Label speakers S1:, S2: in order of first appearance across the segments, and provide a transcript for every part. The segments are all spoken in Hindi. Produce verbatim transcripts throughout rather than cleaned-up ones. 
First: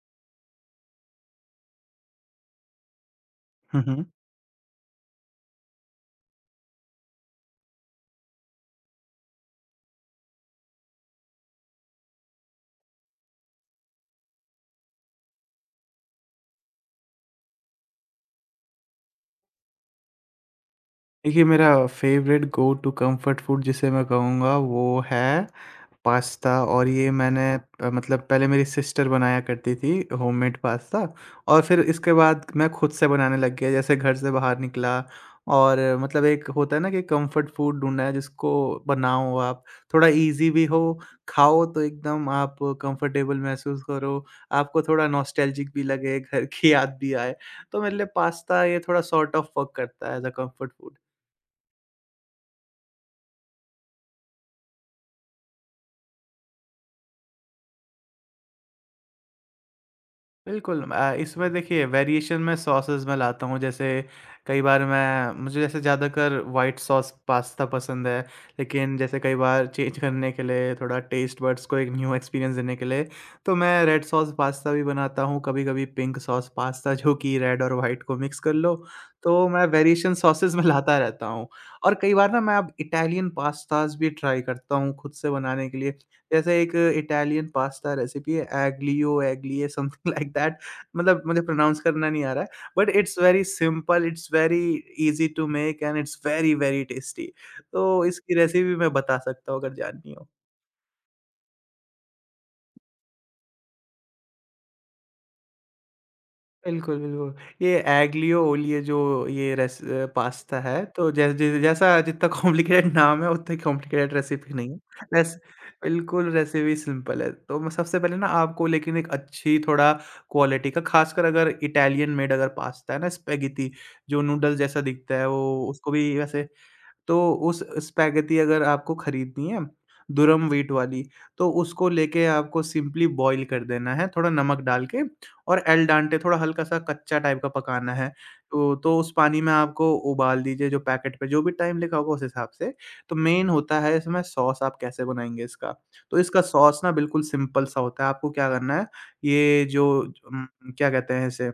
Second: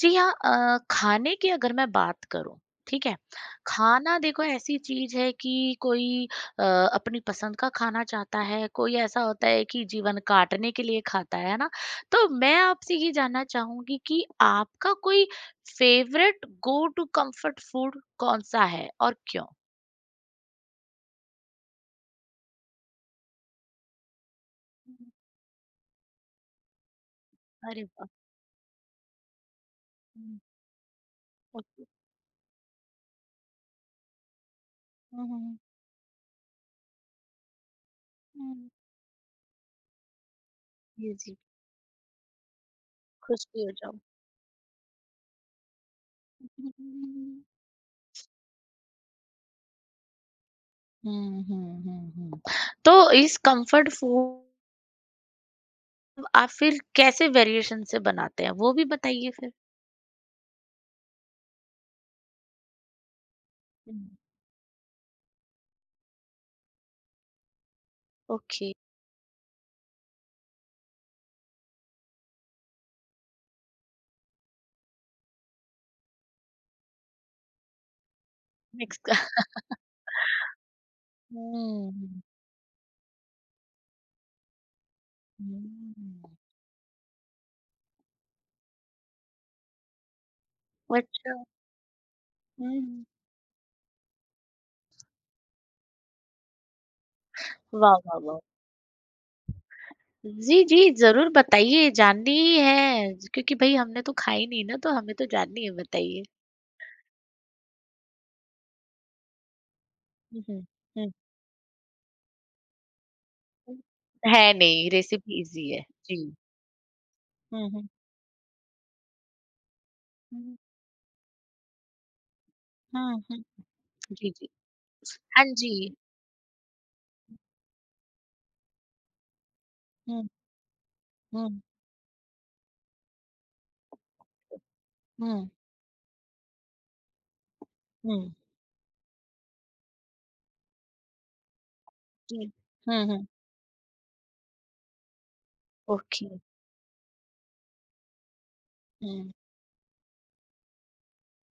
S1: जी हाँ अ, खाने की अगर मैं बात करूं। ठीक है।
S2: Uh huh.
S1: खाना देखो ऐसी चीज है कि कोई अ, अपनी पसंद का खाना चाहता है। कोई ऐसा होता है कि जीवन काटने के लिए खाता है ना। तो मैं आपसे ये जानना चाहूंगी कि आपका कोई favourite go to comfort food कौन सा है और क्यों?
S2: देखिए, मेरा favourite go to comfort food जिसे मैं कहूँगा वो
S1: हम्म।
S2: है पास्ता। और ये मैंने
S1: अरे
S2: अ,
S1: वाह।
S2: मतलब पहले मेरी सिस्टर बनाया करती थी,
S1: हम्म।
S2: Homemade pasta. और फिर
S1: ओके।
S2: इसके बाद मैं खुद से बनाने लग गया जैसे घर से बाहर निकला।
S1: हम्म, हम्म।
S2: और अ, मतलब एक होता है ना कि कम्फ़र्ट फूड ढूँढना है जिसको
S1: हम्म।
S2: बनाओ आप, थोड़ा ईज़ी भी हो,
S1: जी, जी।
S2: खाओ तो एकदम आप कम्फ़र्टेबल
S1: खुश भी हो
S2: महसूस
S1: जाओ।
S2: करो, आपको थोड़ा नॉस्टैल्जिक भी लगे, घर की याद भी आए।
S1: हम्म,
S2: तो मेरे लिए पास्ता ये थोड़ा सॉर्ट ऑफ वर्क करता है as a comfort food.
S1: Hmm, hmm, hmm, hmm. तो इस कंफर्ट फूड आप फिर कैसे वेरिएशन से बनाते हैं? वो भी बताइए फिर।
S2: बिल्कुल। अ, इसमें देखिए वेरिएशन मैं सॉसेस में लाता हूँ। जैसे
S1: हुँ।
S2: कई बार मैं मुझे जैसे ज़्यादातर वाइट सॉस पास्ता पसंद है,
S1: ओके।
S2: लेकिन जैसे कई बार चेंज करने के लिए, थोड़ा टेस्ट बड्स को एक न्यू एक्सपीरियंस देने के लिए, तो मैं रेड सॉस पास्ता भी बनाता हूँ, कभी-कभी पिंक सॉस पास्ता जो कि रेड और वाइट को मिक्स कर लो।
S1: मिक्स।
S2: तो मैं वेरिएशन सॉसेस में लाता रहता हूँ।
S1: हुँ,
S2: और कई
S1: हुँ।
S2: बार ना मैं अब इटालियन पास्ताज़ भी ट्राई करता हूँ खुद से बनाने के लिए। जैसे एक इटालियन पास्ता रेसिपी है एग्लियो एग्लिए, समथिंग लाइक दैट। मतलब
S1: अच्छा।
S2: मुझे प्रोनाउंस करना नहीं आ रहा है, बट
S1: हुँ।
S2: It's very simple, it's very easy to make, and it's very very tasty.
S1: वाह,
S2: तो
S1: वाह,
S2: इसकी
S1: वाह!
S2: रेसिपी मैं बता सकता हूँ अगर जाननी हो।
S1: जी, जी, ज़रूर बताइए, जाननी ही है क्योंकि भई हमने तो खाई नहीं ना, तो हमें तो जाननी है, बताइए।
S2: बिल्कुल, बिल्कुल। ये एग्लियो ओलियो जो ये रेस अ,
S1: हुँ, हुँ,
S2: पास्ता है,
S1: हुँ,
S2: तो जैस जै जैसा जितना कॉम्प्लिकेटेड नाम है, उतनी
S1: हुँ।
S2: कॉम्प्लिकेटेड
S1: है
S2: रेसिपी नहीं है।
S1: नहीं,
S2: बस
S1: रेसिपी ईज़ी है। जी।
S2: बिल्कुल रेसिपी सिंपल है। तो
S1: हुँ,
S2: मैं
S1: हुँ,
S2: सबसे पहले ना आपको, लेकिन एक अच्छी थोड़ा
S1: हुँ,
S2: क्वालिटी का, खासकर अगर इटालियन मेड अगर पास्ता है ना,
S1: हुँ, हुँ।
S2: स्पेगेटी, जो
S1: जी, जी।
S2: नूडल्स जैसा दिखता है, वो
S1: हाँ जी।
S2: उसको भी वैसे। तो उस स्पैगेटी अगर आपको खरीदनी है,
S1: हुँ,
S2: दुरम व्हीट वाली,
S1: हुँ,
S2: तो उसको लेके आपको सिंपली बॉयल कर देना है, थोड़ा नमक डाल के,
S1: हुँ,
S2: और एल डांटे थोड़ा हल्का-सा कच्चा टाइप का पकाना है।
S1: हुँ।
S2: तो तो उस पानी में आपको उबाल दीजिए, जो पैकेट पे जो भी टाइम लिखा होगा उस
S1: जी।
S2: हिसाब से।
S1: हुँ,
S2: तो
S1: हुँ।
S2: मेन होता है इसमें सॉस आप कैसे बनाएँगे इसका। तो
S1: ओके।
S2: इसका सॉस ना बिल्कुल सिंपल सा होता है, आपको क्या करना है,
S1: हुँ,
S2: ये जो उम, क्या कहते हैं इसे,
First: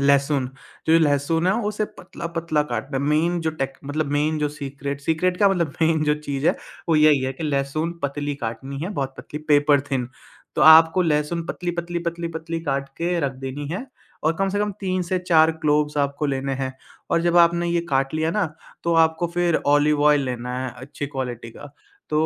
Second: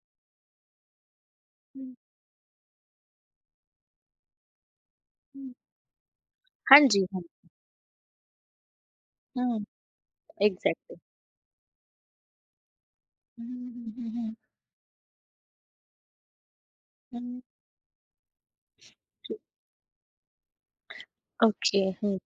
S2: लहसुन, जो लहसुन है उसे
S1: हुँ।
S2: पतला-पतला काटना है। मेन जो टेक मतलब मेन जो सीक्रेट सीक्रेट क्या मतलब मेन जो चीज़ है
S1: हाँ
S2: वो
S1: जी,
S2: यही
S1: हाँ।
S2: है कि लहसुन पतली काटनी है, बहुत पतली,
S1: हुँ।
S2: Paper thin. तो
S1: एग्ज़ैक्टली।
S2: आपको लहसुन पतली-पतली, पतली-पतली काट के रख
S1: हुँ,
S2: देनी है,
S1: हुँ, हुँ,
S2: और
S1: हुँ,
S2: कम से कम तीन से चार क्लोव्स आपको लेने हैं।
S1: हुँ,
S2: और जब
S1: हुँ।
S2: आपने ये काट लिया ना, तो आपको
S1: जी,
S2: फिर ऑलिव ऑयल लेना है अच्छी क्वालिटी का।
S1: ओके, हुँ।
S2: तो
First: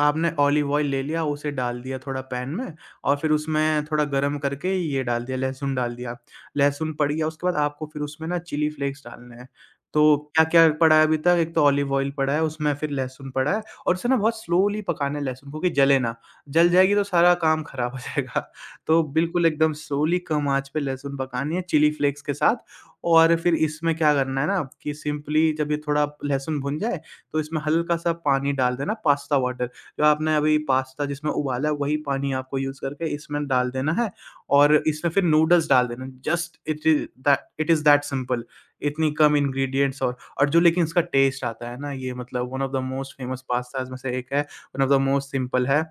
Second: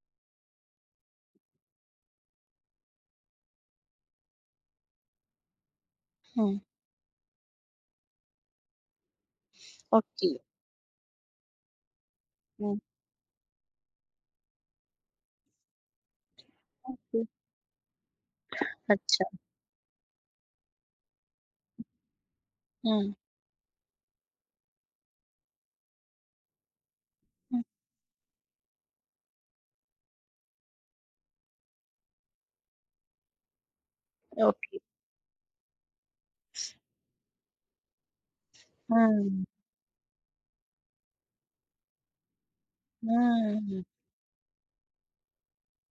S2: आपने ऑलिव ऑयल ले लिया, उसे डाल दिया थोड़ा पैन में, और फिर उसमें थोड़ा गरम करके ये डाल दिया, लहसुन डाल दिया।
S1: हुँ।
S2: लहसुन पड़ गया, उसके बाद आपको फिर उसमें ना चिली फ्लेक्स डालने हैं। तो
S1: ओके,
S2: क्या-क्या पड़ा है अभी तक, एक तो ऑलिव ऑयल पड़ा है, उसमें
S1: हुँ।
S2: फिर लहसुन पड़ा है, और उसे ना बहुत स्लोली पकाना है लहसुन को कि जले ना। जल जाएगी तो
S1: ओके,
S2: सारा काम खराब हो जाएगा। तो
S1: अच्छा।
S2: बिल्कुल एकदम स्लोली कम आँच पे लहसुन पकानी है चिली फ्लेक्स के साथ।
S1: हुँ,
S2: और फिर इसमें क्या करना है ना कि सिंपली जब ये थोड़ा लहसुन भुन जाए, तो इसमें
S1: हुँ।
S2: हल्का-सा पानी डाल देना, पास्ता वाटर। जो आपने अभी पास्ता जिसमें उबाला है, वही पानी आपको यूज़ करके इसमें डाल देना है, और
S1: ओके।
S2: इसमें फिर नूडल्स डाल देना। Just it is that it is that simple. इतनी कम
S1: हुँ,
S2: इंग्रीडिएंट्स, और और जो लेकिन इसका टेस्ट आता है ना, ये मतलब one of the most famous
S1: हुँ।
S2: पास्ताज़ में से एक है, one of the most simple है।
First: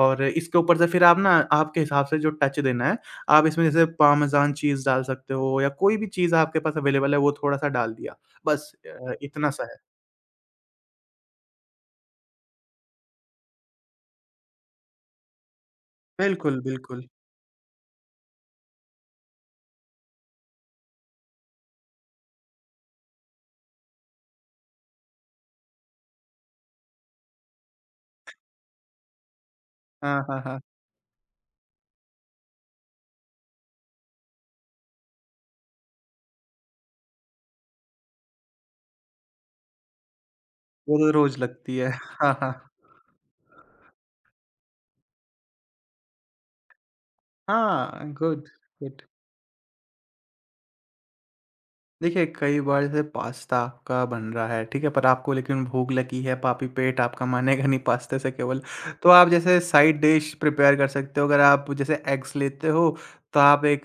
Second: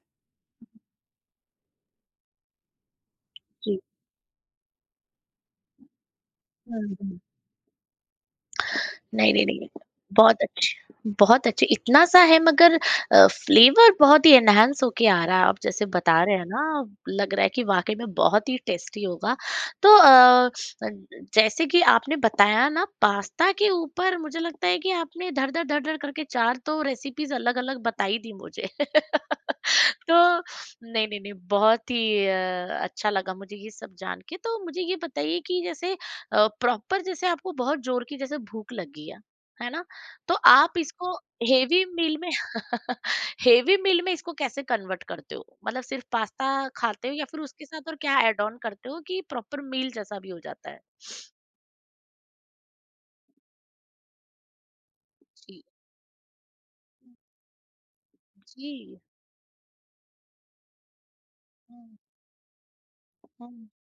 S2: और इसके ऊपर से फिर आप ना आपके हिसाब से जो टच देना है, आप इसमें
S1: जी।
S2: जैसे पार्मेज़ान चीज़ डाल सकते हो, या कोई भी चीज़ आपके पास
S1: हुँ,
S2: अवेलेबल है,
S1: हुँ।
S2: वो थोड़ा-सा डाल दिया। बस अ,
S1: नहीं, नहीं,
S2: इतना-सा
S1: नहीं।
S2: है।
S1: बहुत अच्छे। बहुत अच्छे, इतना सा है मगर अ, फ्लेवर बहुत ही एनहांस होके आ रहा है। आप जैसे बता रहे हैं ना,
S2: बिल्कुल, बिल्कुल।
S1: लग रहा है कि वाक़ई में बहुत ही टेस्टी होगा। तो अ, जैसे कि आपने बताया ना पास्ता के ऊपर मुझे लगता है कि आपने धर-धर, धर-धर करके चार तो रेसिपीज़ अलग-अलग बता ही दी मुझे। तो
S2: हाँ, हाँ, हाँ।
S1: नहीं, नहीं, नहीं, बहुत ही अ, अच्छा लगा मुझे ये सब जान के। तो मुझे ये बताइए कि जैसे अ, प्रॉपर, जैसे आपको बहुत ज़ोर की जैसे भूख लगी है, है ना? तो आप
S2: वो तो
S1: इसको
S2: रोज़ लगती
S1: हेवी
S2: है।
S1: मील में
S2: हाँ, हाँ।
S1: हेवी मील में इसको कैसे कन्वर्ट करते हो? मतलब सिर्फ़ पास्ता खाते हो या फिर उसके साथ और
S2: हाँ,
S1: क्या ऐड
S2: गुड,
S1: ऑन करते हो
S2: गुड।
S1: कि प्रॉपर मील जैसा भी हो जाता है?
S2: देखिए, कई बार जैसे पास्ता आपका बन रहा है, ठीक है? पर आपको
S1: जी।
S2: लेकिन भूख लगी है, पापी पेट आपका मानेगा नहीं पास्ते से केवल।
S1: जी।
S2: तो आप जैसे साइड डिश प्रिपेयर कर सकते हो, अगर आप
S1: हुँ,
S2: जैसे एग्स लेते हो, तो आप
S1: हुँ,
S2: एक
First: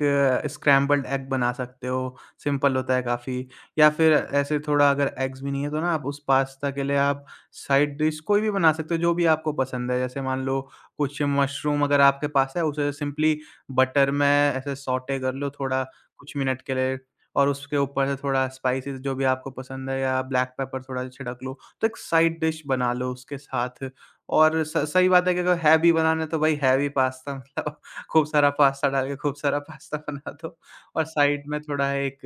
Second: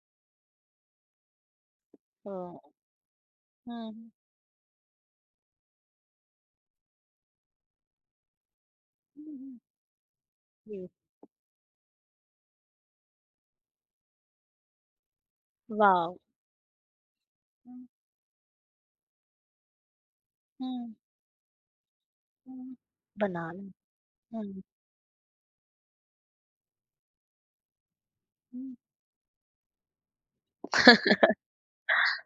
S2: स्क्रैम्बल्ड एग बना सकते हो,
S1: हाँ,
S2: सिंपल होता है काफ़ी।
S1: हुँ,
S2: या
S1: हुँ,
S2: फिर ऐसे थोड़ा अगर एग्स भी नहीं है, तो ना आप उस पास्ता के लिए आप साइड डिश कोई भी बना सकते हो, जो
S1: हुँ,
S2: भी आपको
S1: हुँ,
S2: पसंद है। जैसे मान लो
S1: जी,
S2: कुछ मशरूम अगर आपके पास है, उसे सिंपली बटर में ऐसे सौटे कर लो थोड़ा
S1: वाव!
S2: कुछ मिनट के लिए। और
S1: हुँ,
S2: उसके ऊपर से थोड़ा स्पाइसेस जो भी आपको पसंद है, या ब्लैक पेपर
S1: हुँ,
S2: थोड़ा सा छिड़क लो, तो एक साइड डिश
S1: हुँ,
S2: बना लो उसके
S1: बनाना,
S2: साथ।
S1: हुँ।
S2: और स सही बात है कि अगर हैवी बनाना है तो भाई हैवी पास्ता मतलब खूब सारा
S1: हुँ।
S2: पास्ता डाल के, खूब सारा पास्ता बना दो, और साइड में थोड़ा एक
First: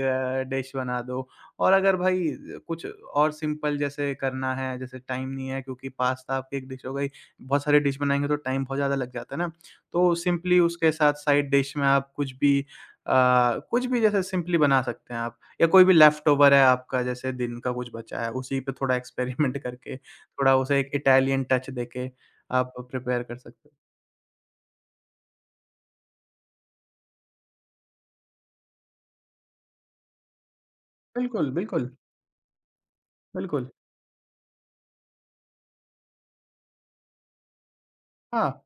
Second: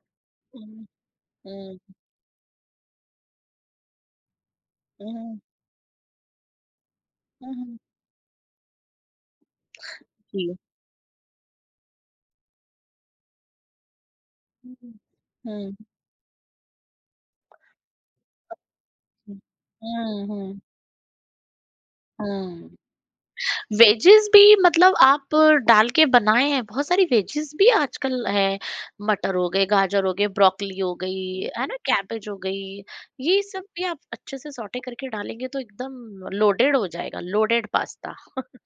S2: डिश
S1: हुँ,
S2: बना दो। और
S1: हुँ,
S2: अगर भाई कुछ और सिंपल जैसे करना है, जैसे टाइम
S1: हुँ,
S2: नहीं है क्योंकि पास्ता आपकी एक डिश हो गई,
S1: हुँ,
S2: बहुत
S1: हुँ।
S2: सारी डिश बनाएँगे तो टाइम बहुत ज़्यादा लग जाता है ना, तो
S1: जी।
S2: सिंपली उसके साथ साइड डिश में आप कुछ भी अ, कुछ भी जैसे सिंपली
S1: हुँ,
S2: बना सकते हैं आप, या
S1: हुँ,
S2: कोई भी लेफ्टओवर है आपका, जैसे दिन का कुछ बचा है उसी पे
S1: अच्छा।
S2: थोड़ा एक्सपेरिमेंट करके,
S1: हुँ,
S2: थोड़ा
S1: हुँ,
S2: उसे एक इटालियन टच देके
S1: हुँ।
S2: आप प्रिपेयर कर सकते हो।
S1: वेजेज़ भी, मतलब आप डाल के बनाए हैं, बहुत सारी वेजेज़ भी आजकल है, मटर हो गए, गाजर हो गए, ब्रोकली हो गई,
S2: बिल्कुल,
S1: है ना?
S2: बिल्कुल,
S1: कैबेज हो गई, ये सब
S2: बिल्कुल।
S1: भी आप अच्छे से सौटे करके डालेंगे तो एकदम लोडेड हो जाएगा, लोडेड पास्ता,
S2: हाँ।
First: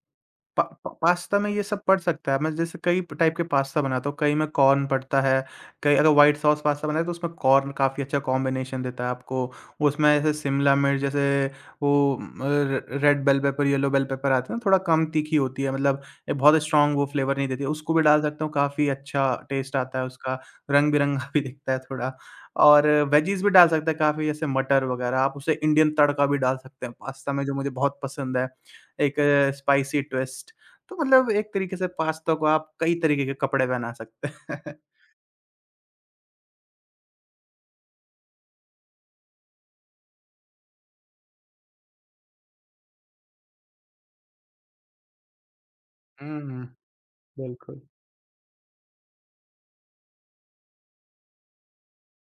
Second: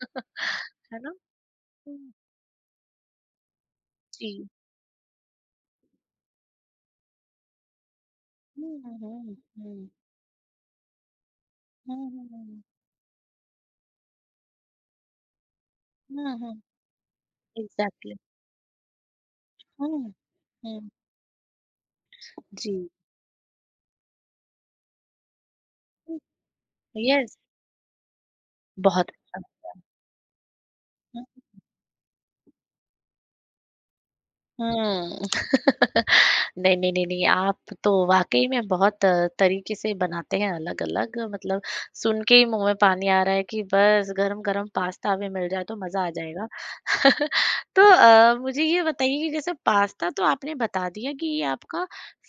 S2: पा पा
S1: है ना?
S2: पास्ता में ये सब
S1: हुँ,
S2: पड़ सकता है, मैं जैसे कई टाइप के पास्ता बनाता हूँ,
S1: जी।
S2: कई में कॉर्न पड़ता है, कई अगर व्हाइट सॉस पास्ता बनाए तो उसमें कॉर्न काफ़ी अच्छा
S1: हुँ,
S2: कॉम्बिनेशन
S1: हुँ,
S2: देता है
S1: हुँ,
S2: आपको।
S1: हुँ,
S2: उसमें ऐसे शिमला मिर्च जैसे वो
S1: हुँ,
S2: उम,
S1: हुँ,
S2: र red bell pepper, yellow bell pepper आते हैं ना, थोड़ा कम तीखी होती है मतलब ए,
S1: हुँ, हुँ,
S2: बहुत स्ट्रॉन्ग वो फ्लेवर नहीं देती है, उसको भी
S1: एग्ज़ैक्टली।
S2: डाल सकता हूँ, काफ़ी अच्छा टेस्ट आता है
S1: हुँ,
S2: उसका,
S1: हुँ।
S2: रंग-बिरंगा भी दिखता है थोड़ा।
S1: जी।
S2: और वेजीज़ भी डाल सकते हैं काफ़ी, जैसे मटर वगैरह, आप उसे इंडियन तड़का भी डाल सकते हैं पास्ता
S1: यस,
S2: में, जो मुझे बहुत पसंद है।
S1: बहुत
S2: एक
S1: अच्छा।
S2: Spicy twist. तो मतलब एक तरीके से पास्ता को आप कई तरीके के कपड़े बना सकते हैं।
S1: हुँ। नहीं, नहीं, नहीं, नहीं, आप तो वाक़ई में बहुत अ, तरीके से बनाते हैं अलग-अलग, मतलब सुन के ही मुँह में पानी आ रहा है कि बस गरम-गरम पास्ता भी मिल जाए तो मज़ा आ जाएगा।
S2: हुँ, बिल्कुल।
S1: तो अ, मुझे ये बताइए कि जैसे पास्ता तो आपने बता दिया कि ये आपका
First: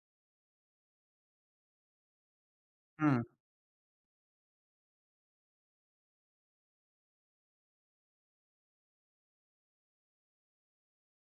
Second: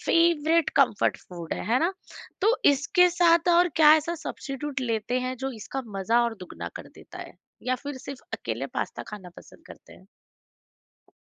S1: फ़ेवरेट कम्फ़र्ट फ़ूड है, है ना? तो इसके
S2: हुँ।
S1: साथ और क्या ऐसा सब्स्टिट्यूट लेते हैं जो इसका मज़ा और दुगना कर देता है? या फिर सिर्फ़ अकेले पास्ता खाना पसंद करते हैं?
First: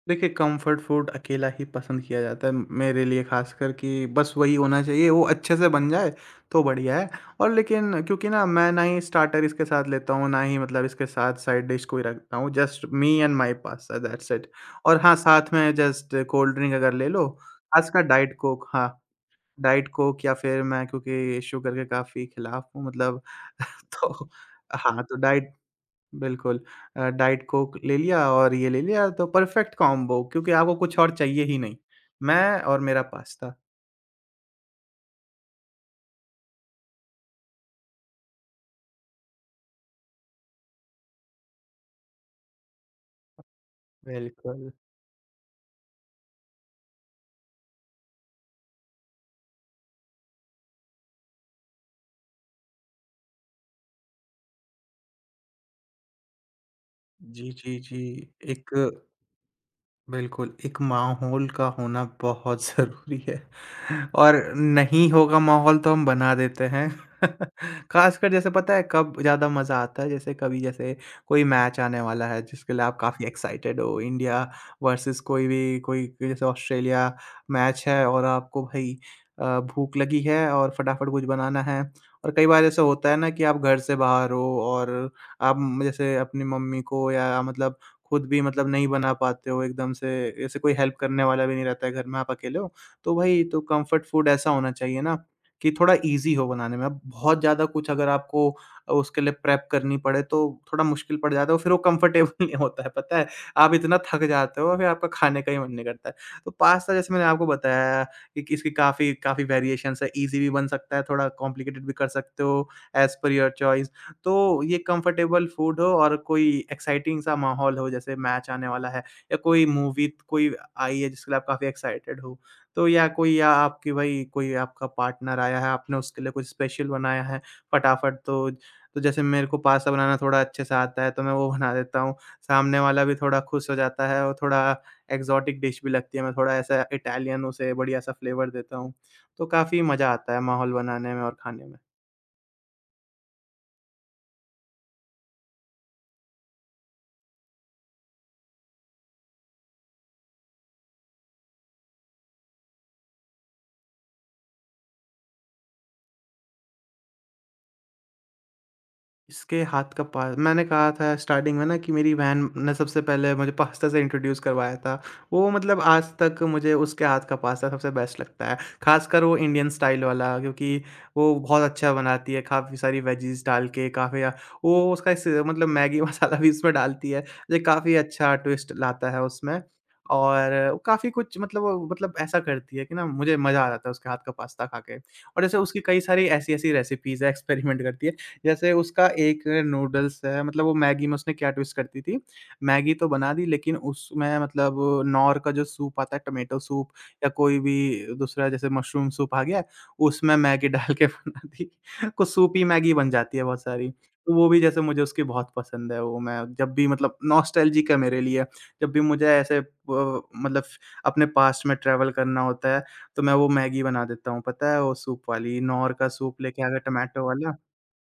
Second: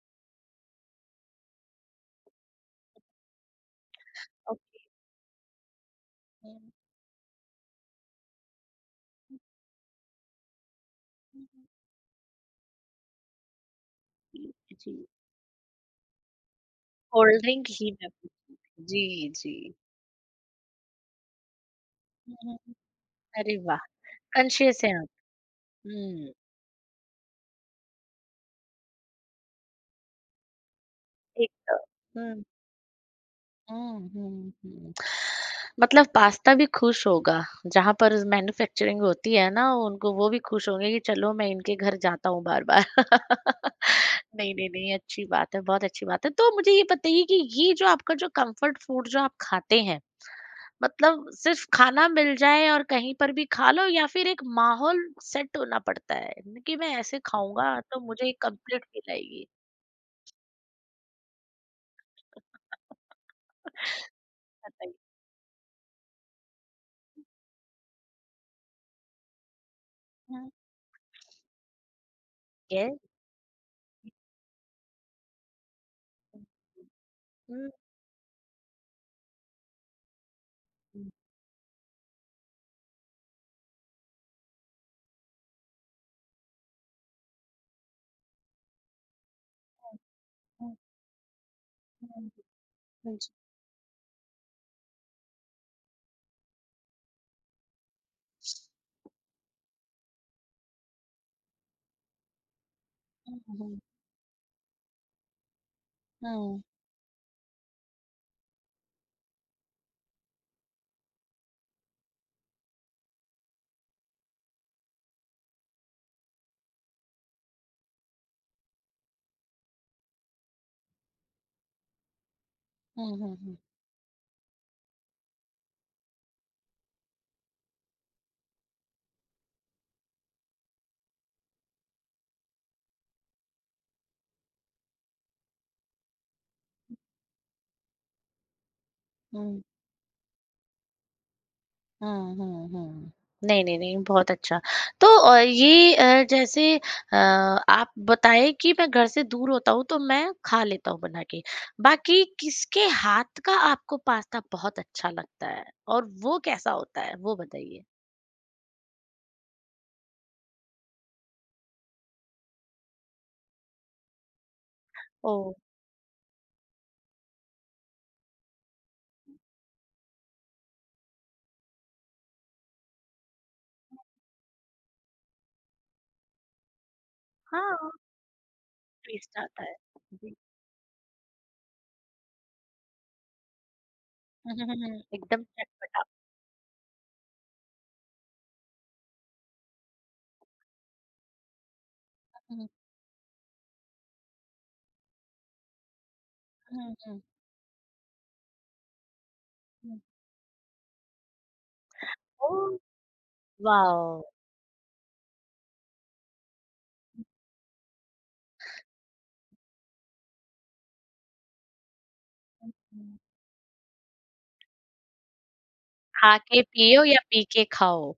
S2: देखिए कम्फर्ट फूड अकेला ही पसंद किया जाता है, मेरे लिए ख़ासकर, कि बस वही होना
S1: ओके।
S2: चाहिए, वो अच्छे से बन जाए तो बढ़िया है। और लेकिन क्योंकि ना मैं ना ही स्टार्टर इसके साथ लेता हूँ, ना ही मतलब इसके साथ साइड डिश कोई रखता हूँ, just me and my pasta, that's it.
S1: जी।
S2: और हाँ, साथ में जस्ट कोल्ड ड्रिंक अगर ले लो,
S1: कोल्ड ड्रिंक ही
S2: ख़ासकर
S1: मैं
S2: डाइट कोक,
S1: पीती।
S2: हाँ।
S1: जी, जी।
S2: डाइट कोक, या फिर मैं क्योंकि शुगर के काफ़ी
S1: हुँ,
S2: खिलाफ
S1: हुँ।
S2: हूँ मतलब
S1: अरे वाह!
S2: तो
S1: कॉन्शियस हैं
S2: हाँ,
S1: आप।
S2: तो डाइट,
S1: हुँ।
S2: बिल्कुल, अ, डाइट कोक ले लिया और ये ले लिया तो परफेक्ट कॉम्बो, क्योंकि आपको कुछ और चाहिए
S1: एक
S2: ही नहीं।
S1: अ, हुँ।
S2: मैं और मेरा पास्ता।
S1: हुँ, हुँ, हुँ। मतलब पास्ता भी खुश होगा, जहाँ पर मैन्युफैक्चरिंग होती है ना, उनको वो भी खुश होंगे कि चलो मैं इनके घर जाता हूँ बार-बार। नहीं, नहीं,
S2: बिल्कुल।
S1: नहीं, अच्छी बात है, बहुत अच्छी बात है। तो मुझे ये बताइए कि ये जो आपका जो कम्फर्ट फूड जो आप खाते हैं, मतलब सिर्फ खाना मिल जाए और कहीं पर भी खा लो या फिर एक माहौल सेट होना पड़ता है कि मैं ऐसे
S2: जी। जी,
S1: खाऊंगा तो
S2: जी।
S1: मुझे
S2: एक
S1: कंप्लीट फील आएगी।
S2: बिल्कुल, एक माहौल का होना बहुत ज़रूरी है। और
S1: बताइए।
S2: नहीं होगा माहौल तो हम बना देते हैं। ख़ासकर जैसे पता है कब ज़्यादा मज़ा आता है, जैसे
S1: हाँ,
S2: कभी जैसे कोई मैच आने वाला है जिसके
S1: ये
S2: लिए
S1: हम्म,
S2: आप काफ़ी एक्साइटेड हो, इंडिया वर्सेस कोई भी, कोई जैसे ऑस्ट्रेलिया
S1: हम्म,
S2: मैच है, और आपको भाई अ, भूख लगी है और
S1: हम्म, हम्म,
S2: फटाफट कुछ बनाना है। और कई बार ऐसा होता है ना कि आप घर से बाहर हो और आप जैसे अपनी मम्मी को, या मतलब खुद भी मतलब नहीं बना पाते हो एकदम से, ऐसे कोई
S1: हम्म,
S2: हेल्प करने वाला भी नहीं रहता है घर में,
S1: हम्म,
S2: आप अकेले हो। तो
S1: हम्म,
S2: वही तो कम्फर्ट फूड ऐसा होना चाहिए ना कि थोड़ा ईज़ी हो बनाने में। अब बहुत ज़्यादा कुछ अगर आपको उसके लिए प्रेप करनी पड़े तो थोड़ा मुश्किल पड़ जाता है, और फिर वो कम्फर्टेबल नहीं होता है, पता है? आप
S1: हम्म,
S2: इतना थक जाते हो फिर आपका खाने का ही मन नहीं करता है। तो
S1: हम्म,
S2: पास्ता जैसे मैंने आपको बताया कि कि इसकी काफ़ी काफ़ी वेरिएशंस है, ईज़ी भी बन सकता है, थोड़ा कॉम्प्लिकेटेड भी कर सकते हो, एज़ पर योर चॉइस। तो ये कंफर्टेबल फूड हो और कोई एक्साइटिंग सा माहौल हो, जैसे मैच आने वाला है या कोई मूवी कोई आई है जिसके लिए आप काफ़ी एक्साइटेड हो। तो या
S1: हम्म,
S2: कोई या
S1: हम्म।
S2: आपकी भाई कोई आपका पार्टनर आया है, आपने उसके लिए कुछ स्पेशल बनाया है फटाफट। तो तो जैसे मेरे को पास्ता बनाना थोड़ा अच्छे से आता है तो मैं वो बना देता हूँ। सामने वाला भी थोड़ा खुश हो जाता है और थोड़ा एक्सोटिक डिश भी लगती है, मैं थोड़ा ऐसा इटालियन उसे बढ़िया-सा फ्लेवर देता हूँ। तो
S1: हम्म,
S2: काफ़ी मज़ा आता है माहौल बनाने में और खाने में।
S1: हुँ, हुँ, हुँ। नहीं, नहीं, नहीं, बहुत अच्छा। तो अ, ये अ, जैसे अ, आप बताएँ कि मैं घर से दूर होता हूँ, तो मैं खा लेता हूँ बना के। बाकी किसके हाथ का आपको पास्ता बहुत अच्छा लगता है और वो कैसा होता है, वो बताइए?
S2: इसके हाथ का पा मैंने कहा था स्टार्टिंग में ना कि मेरी बहन ने सबसे पहले मुझे पास्ता से इंट्रोड्यूस करवाया था।
S1: ओह!
S2: वो मतलब आज तक मुझे उसके हाथ का पास्ता सबसे बेस्ट लगता है। ख़ासकर वो इंडियन स्टाइल वाला, क्योंकि वो बहुत अच्छा बनाती है, काफ़ी सारी वेजीज़ डाल के काफ़ी अ, वो उसका इस मतलब मैगी मसाला भी उसमें डालती है। ये
S1: हाँ,
S2: काफ़ी अच्छा ट्विस्ट लाता है
S1: टेस्ट आता
S2: उसमें
S1: है। जी।
S2: और वो काफ़ी कुछ मतलब वो मतलब ऐसा करती है कि ना मुझे मज़ा आ जाता है उसके हाथ का
S1: हुँ, हुँ,
S2: पास्ता खा
S1: हुँ,
S2: के।
S1: हुँ। एकदम
S2: और जैसे उसकी कई
S1: चटपटा।
S2: सारी ऐसी-ऐसी रेसिपीज़ है, एक्सपेरिमेंट करती है। जैसे उसका एक नूडल्स है मतलब वो मैगी में उसने क्या ट्विस्ट करती थी,
S1: हुँ,
S2: मैगी तो बना दी लेकिन उसमें मतलब नौर का जो सूप आता है टोमेटो सूप
S1: हुँ, हुँ,
S2: या कोई भी दूसरा, जैसे मशरूम सूप आ गया,
S1: हुँ।
S2: उसमें मैगी डाल के बना दी। कुछ
S1: ओह!
S2: सूपी मैगी बन जाती है बहुत सारी।
S1: वॉव!
S2: तो वो भी जैसे मुझे उसकी बहुत पसंद है, वो मैं जब भी मतलब
S1: हुँ,
S2: नॉस्टैल्जिक है मेरे लिए। जब भी मुझे ऐसे ब मतलब अपने पास्ट में ट्रैवल करना
S1: हुँ,
S2: होता है,
S1: हुँ।
S2: तो मैं वो मैगी बना देता हूँ। पता है वो सूप वाली, नौर का
S1: खा
S2: सूप
S1: के
S2: लेके आ गया
S1: पियो या
S2: टोमेटो
S1: पी
S2: वाला।
S1: के खाओ।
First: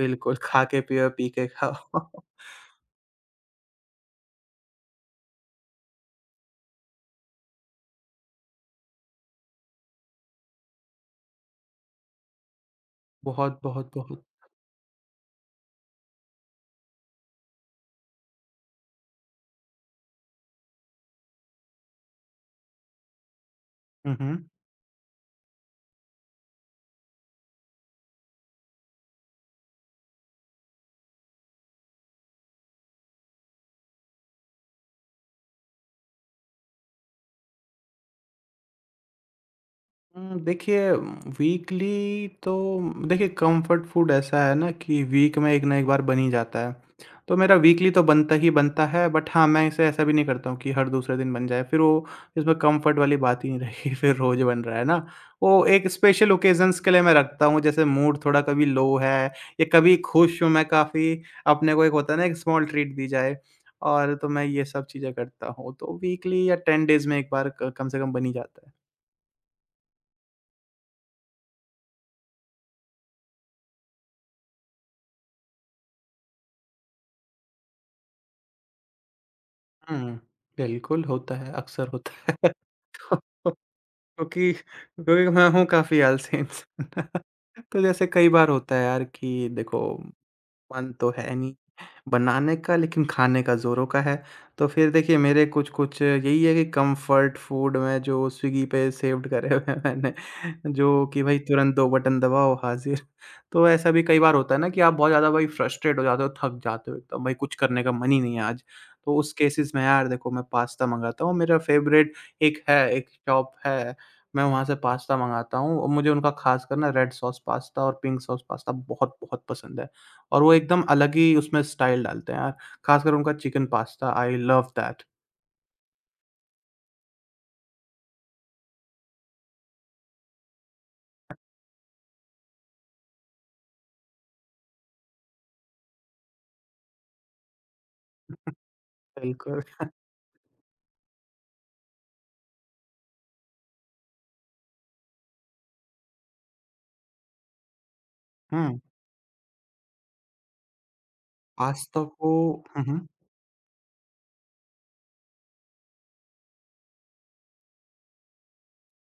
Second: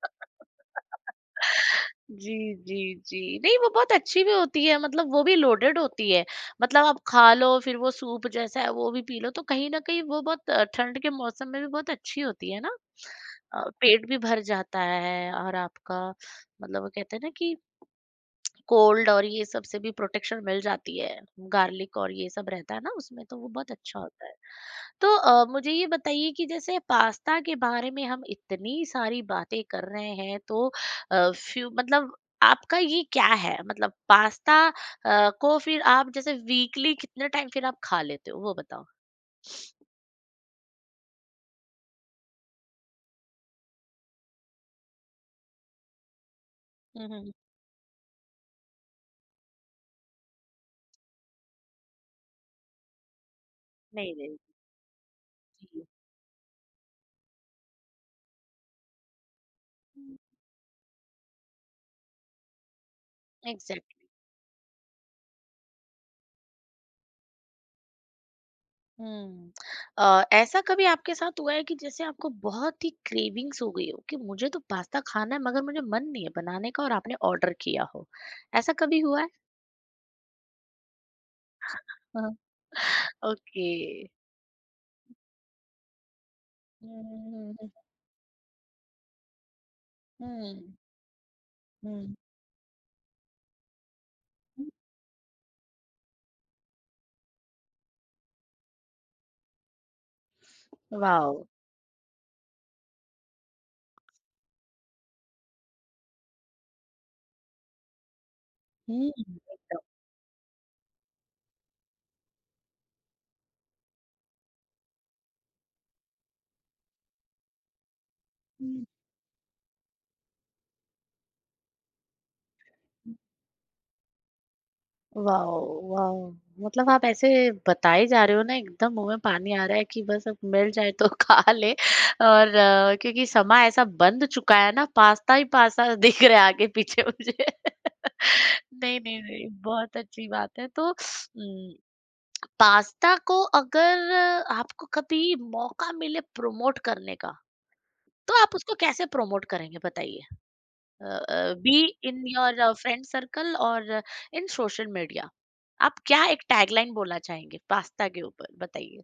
S2: बिल्कुल, खा के पियो, पी के खाओ।
S1: जी, जी, जी। नहीं, वो बहुत अच्छी भी होती है, मतलब वो भी लोडेड होती है। मतलब आप खा लो फिर वो सूप जैसा है वो भी पी लो तो कहीं न कहीं वो बहुत अ, ठंड के मौसम में भी बहुत अच्छी होती है ना?
S2: बहुत,
S1: अ,
S2: बहुत,
S1: पेट भी
S2: बहुत।
S1: भर जाता है और आपका, मतलब वो कहते हैं ना कि कोल्ड और ये सब से भी प्रोटेक्शन मिल जाती है, गार्लिक और ये सब रहता है ना उसमें तो वो बहुत अच्छा
S2: हुँ,
S1: होता है।
S2: हुँ।
S1: तो अ, मुझे ये बताइए कि जैसे पास्ता के बारे में हम इतनी सारी बातें कर रहे हैं तो अ, फ्यू, मतलब आपका ये क्या है, मतलब पास्ता अ, को फिर आप जैसे वीकली कितने टाइम फिर आप खा लेते हो वो बताओ।
S2: उम, देखिए, वीकली तो, देखिए कंफर्ट फूड ऐसा है ना कि वीक में एक ना एक बार बन ही जाता है।
S1: हम्म, हम्म।
S2: तो मेरा वीकली तो बनता ही बनता है, बट हाँ, मैं इसे ऐसा भी नहीं करता हूँ कि हर दूसरे दिन बन जाए। फिर वो इसमें कंफर्ट वाली बात ही नहीं रहेगी
S1: नहीं,
S2: फिर
S1: नहीं।
S2: रोज़ बन रहा है ना। वो
S1: जी।
S2: एक स्पेशल ओकेज़न्स के लिए मैं रखता हूँ, जैसे मूड थोड़ा कभी लो है या कभी खुश हूँ मैं काफ़ी, अपने को एक होता है ना एक स्मॉल ट्रीट दी जाए,
S1: एग्जैक्टली।
S2: और तो मैं ये सब चीज़ें करता हूँ। तो वीकली या टेन डेज़ में एक बार क कम से कम बन ही जाता है।
S1: हुँ। अ, ऐसा कभी आपके साथ हुआ है कि जैसे आपको बहुत ही क्रेविंग्स हो गई हो कि मुझे तो पास्ता खाना है मगर मुझे मन नहीं है बनाने का और आपने ऑर्डर किया हो। ऐसा कभी हुआ है?
S2: हुँ। बिल्कुल, होता है, अक्सर होता
S1: हाँ।
S2: है। तो
S1: ओके।
S2: क्योंकि क्योंकि मैं हूँ काफ़ी आलसी
S1: हुँ,
S2: इंसान।
S1: हुँ, हुँ,
S2: तो जैसे कई बार होता है यार कि देखो,
S1: हुँ,
S2: मन तो है नहीं
S1: हुँ, हुँ,
S2: बनाने का लेकिन खाने का ज़ोरों का है। तो
S1: हुँ।
S2: फिर देखिए मेरे कुछ-कुछ यही है कि कम्फ़र्ट फूड में जो स्विगी पे सेव्ड करे हुए हैं मैंने, जो कि भई
S1: वाओ!
S2: तुरंत दो बटन दबाओ हाज़िर। तो ऐसा भी कई बार होता है ना कि आप बहुत ज़्यादा भई फ्रस्ट्रेट हो जाते हो, थक जाते हो एकदम, भई कुछ करने का मन ही नहीं है आज। तो
S1: हुँ।
S2: उस केसेस में यार देखो मैं पास्ता मँगाता हूँ, मेरा फ़ेवरेट एक है, एक शॉप है, मैं वहाँ से पास्ता मँगाता हूँ और मुझे उनका ख़ासकर ना रेड सॉस पास्ता और पिंक सॉस पास्ता
S1: तो
S2: बहुत-बहुत पसंद है। और वो एकदम अलग ही उसमें स्टाइल डालते हैं यार, ख़ासकर उनका chicken pasta I love that.
S1: Wow! Wow! मतलब आप ऐसे बताए जा रहे हो ना एकदम मुँह में पानी आ रहा है कि बस अब मिल जाए तो खा लें। और अ, क्योंकि समय ऐसा बंध चुका है ना पास्ता ही पास्ता दिख रहा है आगे-पीछे मुझे। नहीं, नहीं, नहीं,
S2: बिल्कुल।
S1: बहुत अच्छी बात है तो उम, पास्ता को अगर आपको कभी मौका मिले प्रमोट करने का, तो आप उसको
S2: हुँ,
S1: कैसे प्रमोट करेंगे बताइए? uh, uh, be
S2: pasta
S1: in
S2: को।
S1: your uh,
S2: हुँ, हुँ।
S1: friend circle or uh, in social media, आप क्या एक टैगलाइन बोलना चाहेंगे पास्ता के ऊपर बताइए।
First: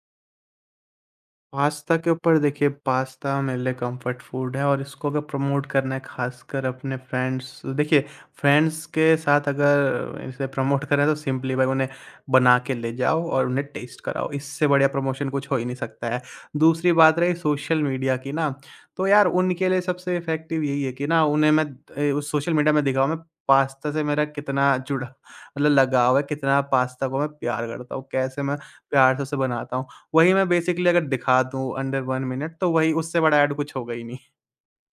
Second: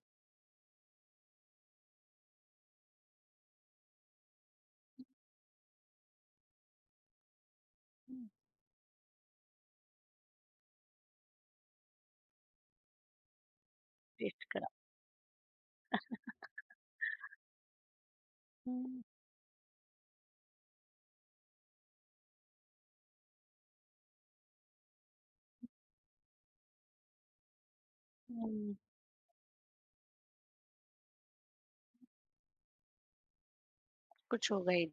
S2: पास्ता के ऊपर, देखिए पास्ता मेरे लिए कंफर्ट फूड है और इसको अगर प्रमोट करना है खासकर अपने फ्रेंड्स, देखिए
S1: हम्म।
S2: फ्रेंड्स के साथ अगर इसे प्रमोट करें तो सिंपली भाई उन्हें बना के ले जाओ और उन्हें टेस्ट कराओ,
S1: टेस्ट करा।
S2: इससे बढ़िया प्रमोशन कुछ हो ही नहीं सकता है। दूसरी बात रही सोशल मीडिया की ना,
S1: हम्म,
S2: तो यार उनके लिए सबसे इफेक्टिव यही है कि ना उन्हें मैं ए, उस सोशल मीडिया में दिखाऊं मैं पास्ता से मेरा कितना जुड़ा मतलब लगाव है, कितना पास्ता को मैं प्यार करता हूँ, कैसे मैं
S1: हम्म।
S2: प्यार से उसे बनाता हूँ। वही मैं बेसिकली अगर दिखा दूँ अंडर वन मिनट तो वही, उससे बड़ा ऐड कुछ होगा ही नहीं।
S1: कुछ होगा ही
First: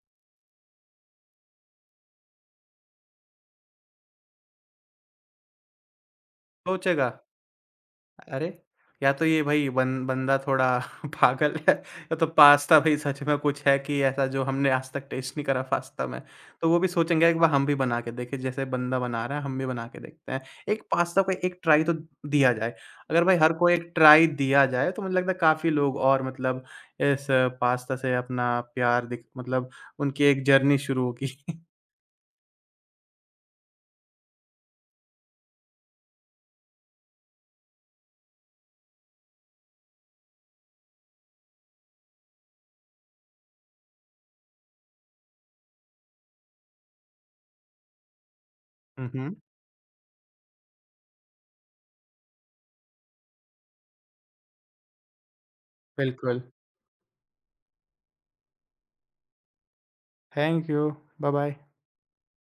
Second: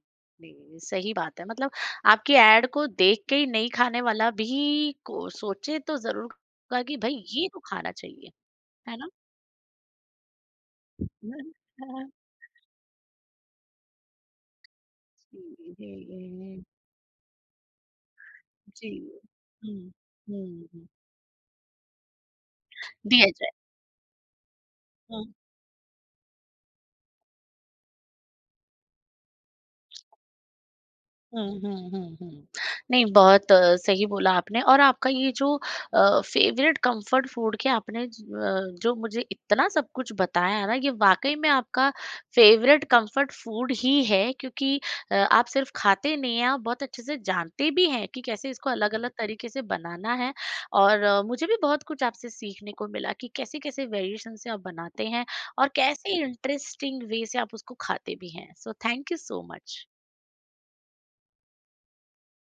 S1: नहीं। सही बात है, मतलब आपकी एड को देख के ही नहीं, खाने वाला भी को सोचे तो जरूर होगा कि
S2: सोचेगा,
S1: भाई ये तो खाना चाहिए,
S2: अरे!
S1: है ना?
S2: या तो ये भई बन बंदा थोड़ा
S1: हम्म,
S2: पागल है
S1: हाँ,
S2: या तो पास्ता भई सच में कुछ है कि ऐसा जो हमने आज तक टेस्ट नहीं करा
S1: जी,
S2: पास्ता में।
S1: जी,
S2: तो वो भी सोचेंगे एक बार हम भी बना के देखें, जैसे
S1: जी।
S2: बंदा बना रहा है हम भी बना
S1: हम्म,
S2: के देखते हैं।
S1: हम्म,
S2: एक
S1: हम्म।
S2: पास्ता को एक ट्राई तो दिया जाए। अगर
S1: दिया
S2: भाई
S1: जाए।
S2: हर कोई एक ट्राई दिया जाए तो मुझे
S1: हम्म।
S2: लगता है काफ़ी लोग और मतलब इस पास्ता से अपना प्यार दिख मतलब उनकी एक जर्नी शुरू होगी।
S1: हुँ, हुँ, हुँ, हुँ। नहीं, बहुत अ, सही बोला आपने और आपका ये जो अ, फ़ेवरेट कंफर्ट फ़ूड के आपने ज अ, जो मुझे इतना सब कुछ बताया ना, ये वाक़ई में आपका फ़ेवरेट कंफर्ट फ़ूड ही है क्योंकि अ, आप सिर्फ़ खाते नहीं हैं, आप बहुत अच्छे से जानते भी हैं कि कैसे इसको
S2: हुँ,
S1: अलग-अलग
S2: हुँ।
S1: तरीके से बनाना है और अ, मुझे भी बहुत कुछ आपसे सीखने को मिला कि कैसे-कैसे वेरिएशन से आप बनाते हैं और कैसे
S2: बिल्कुल।
S1: इंटरेस्टिंग वे से आप उसको खाते भी हैं। So thank you so much.
S2: Thank you. Bye bye.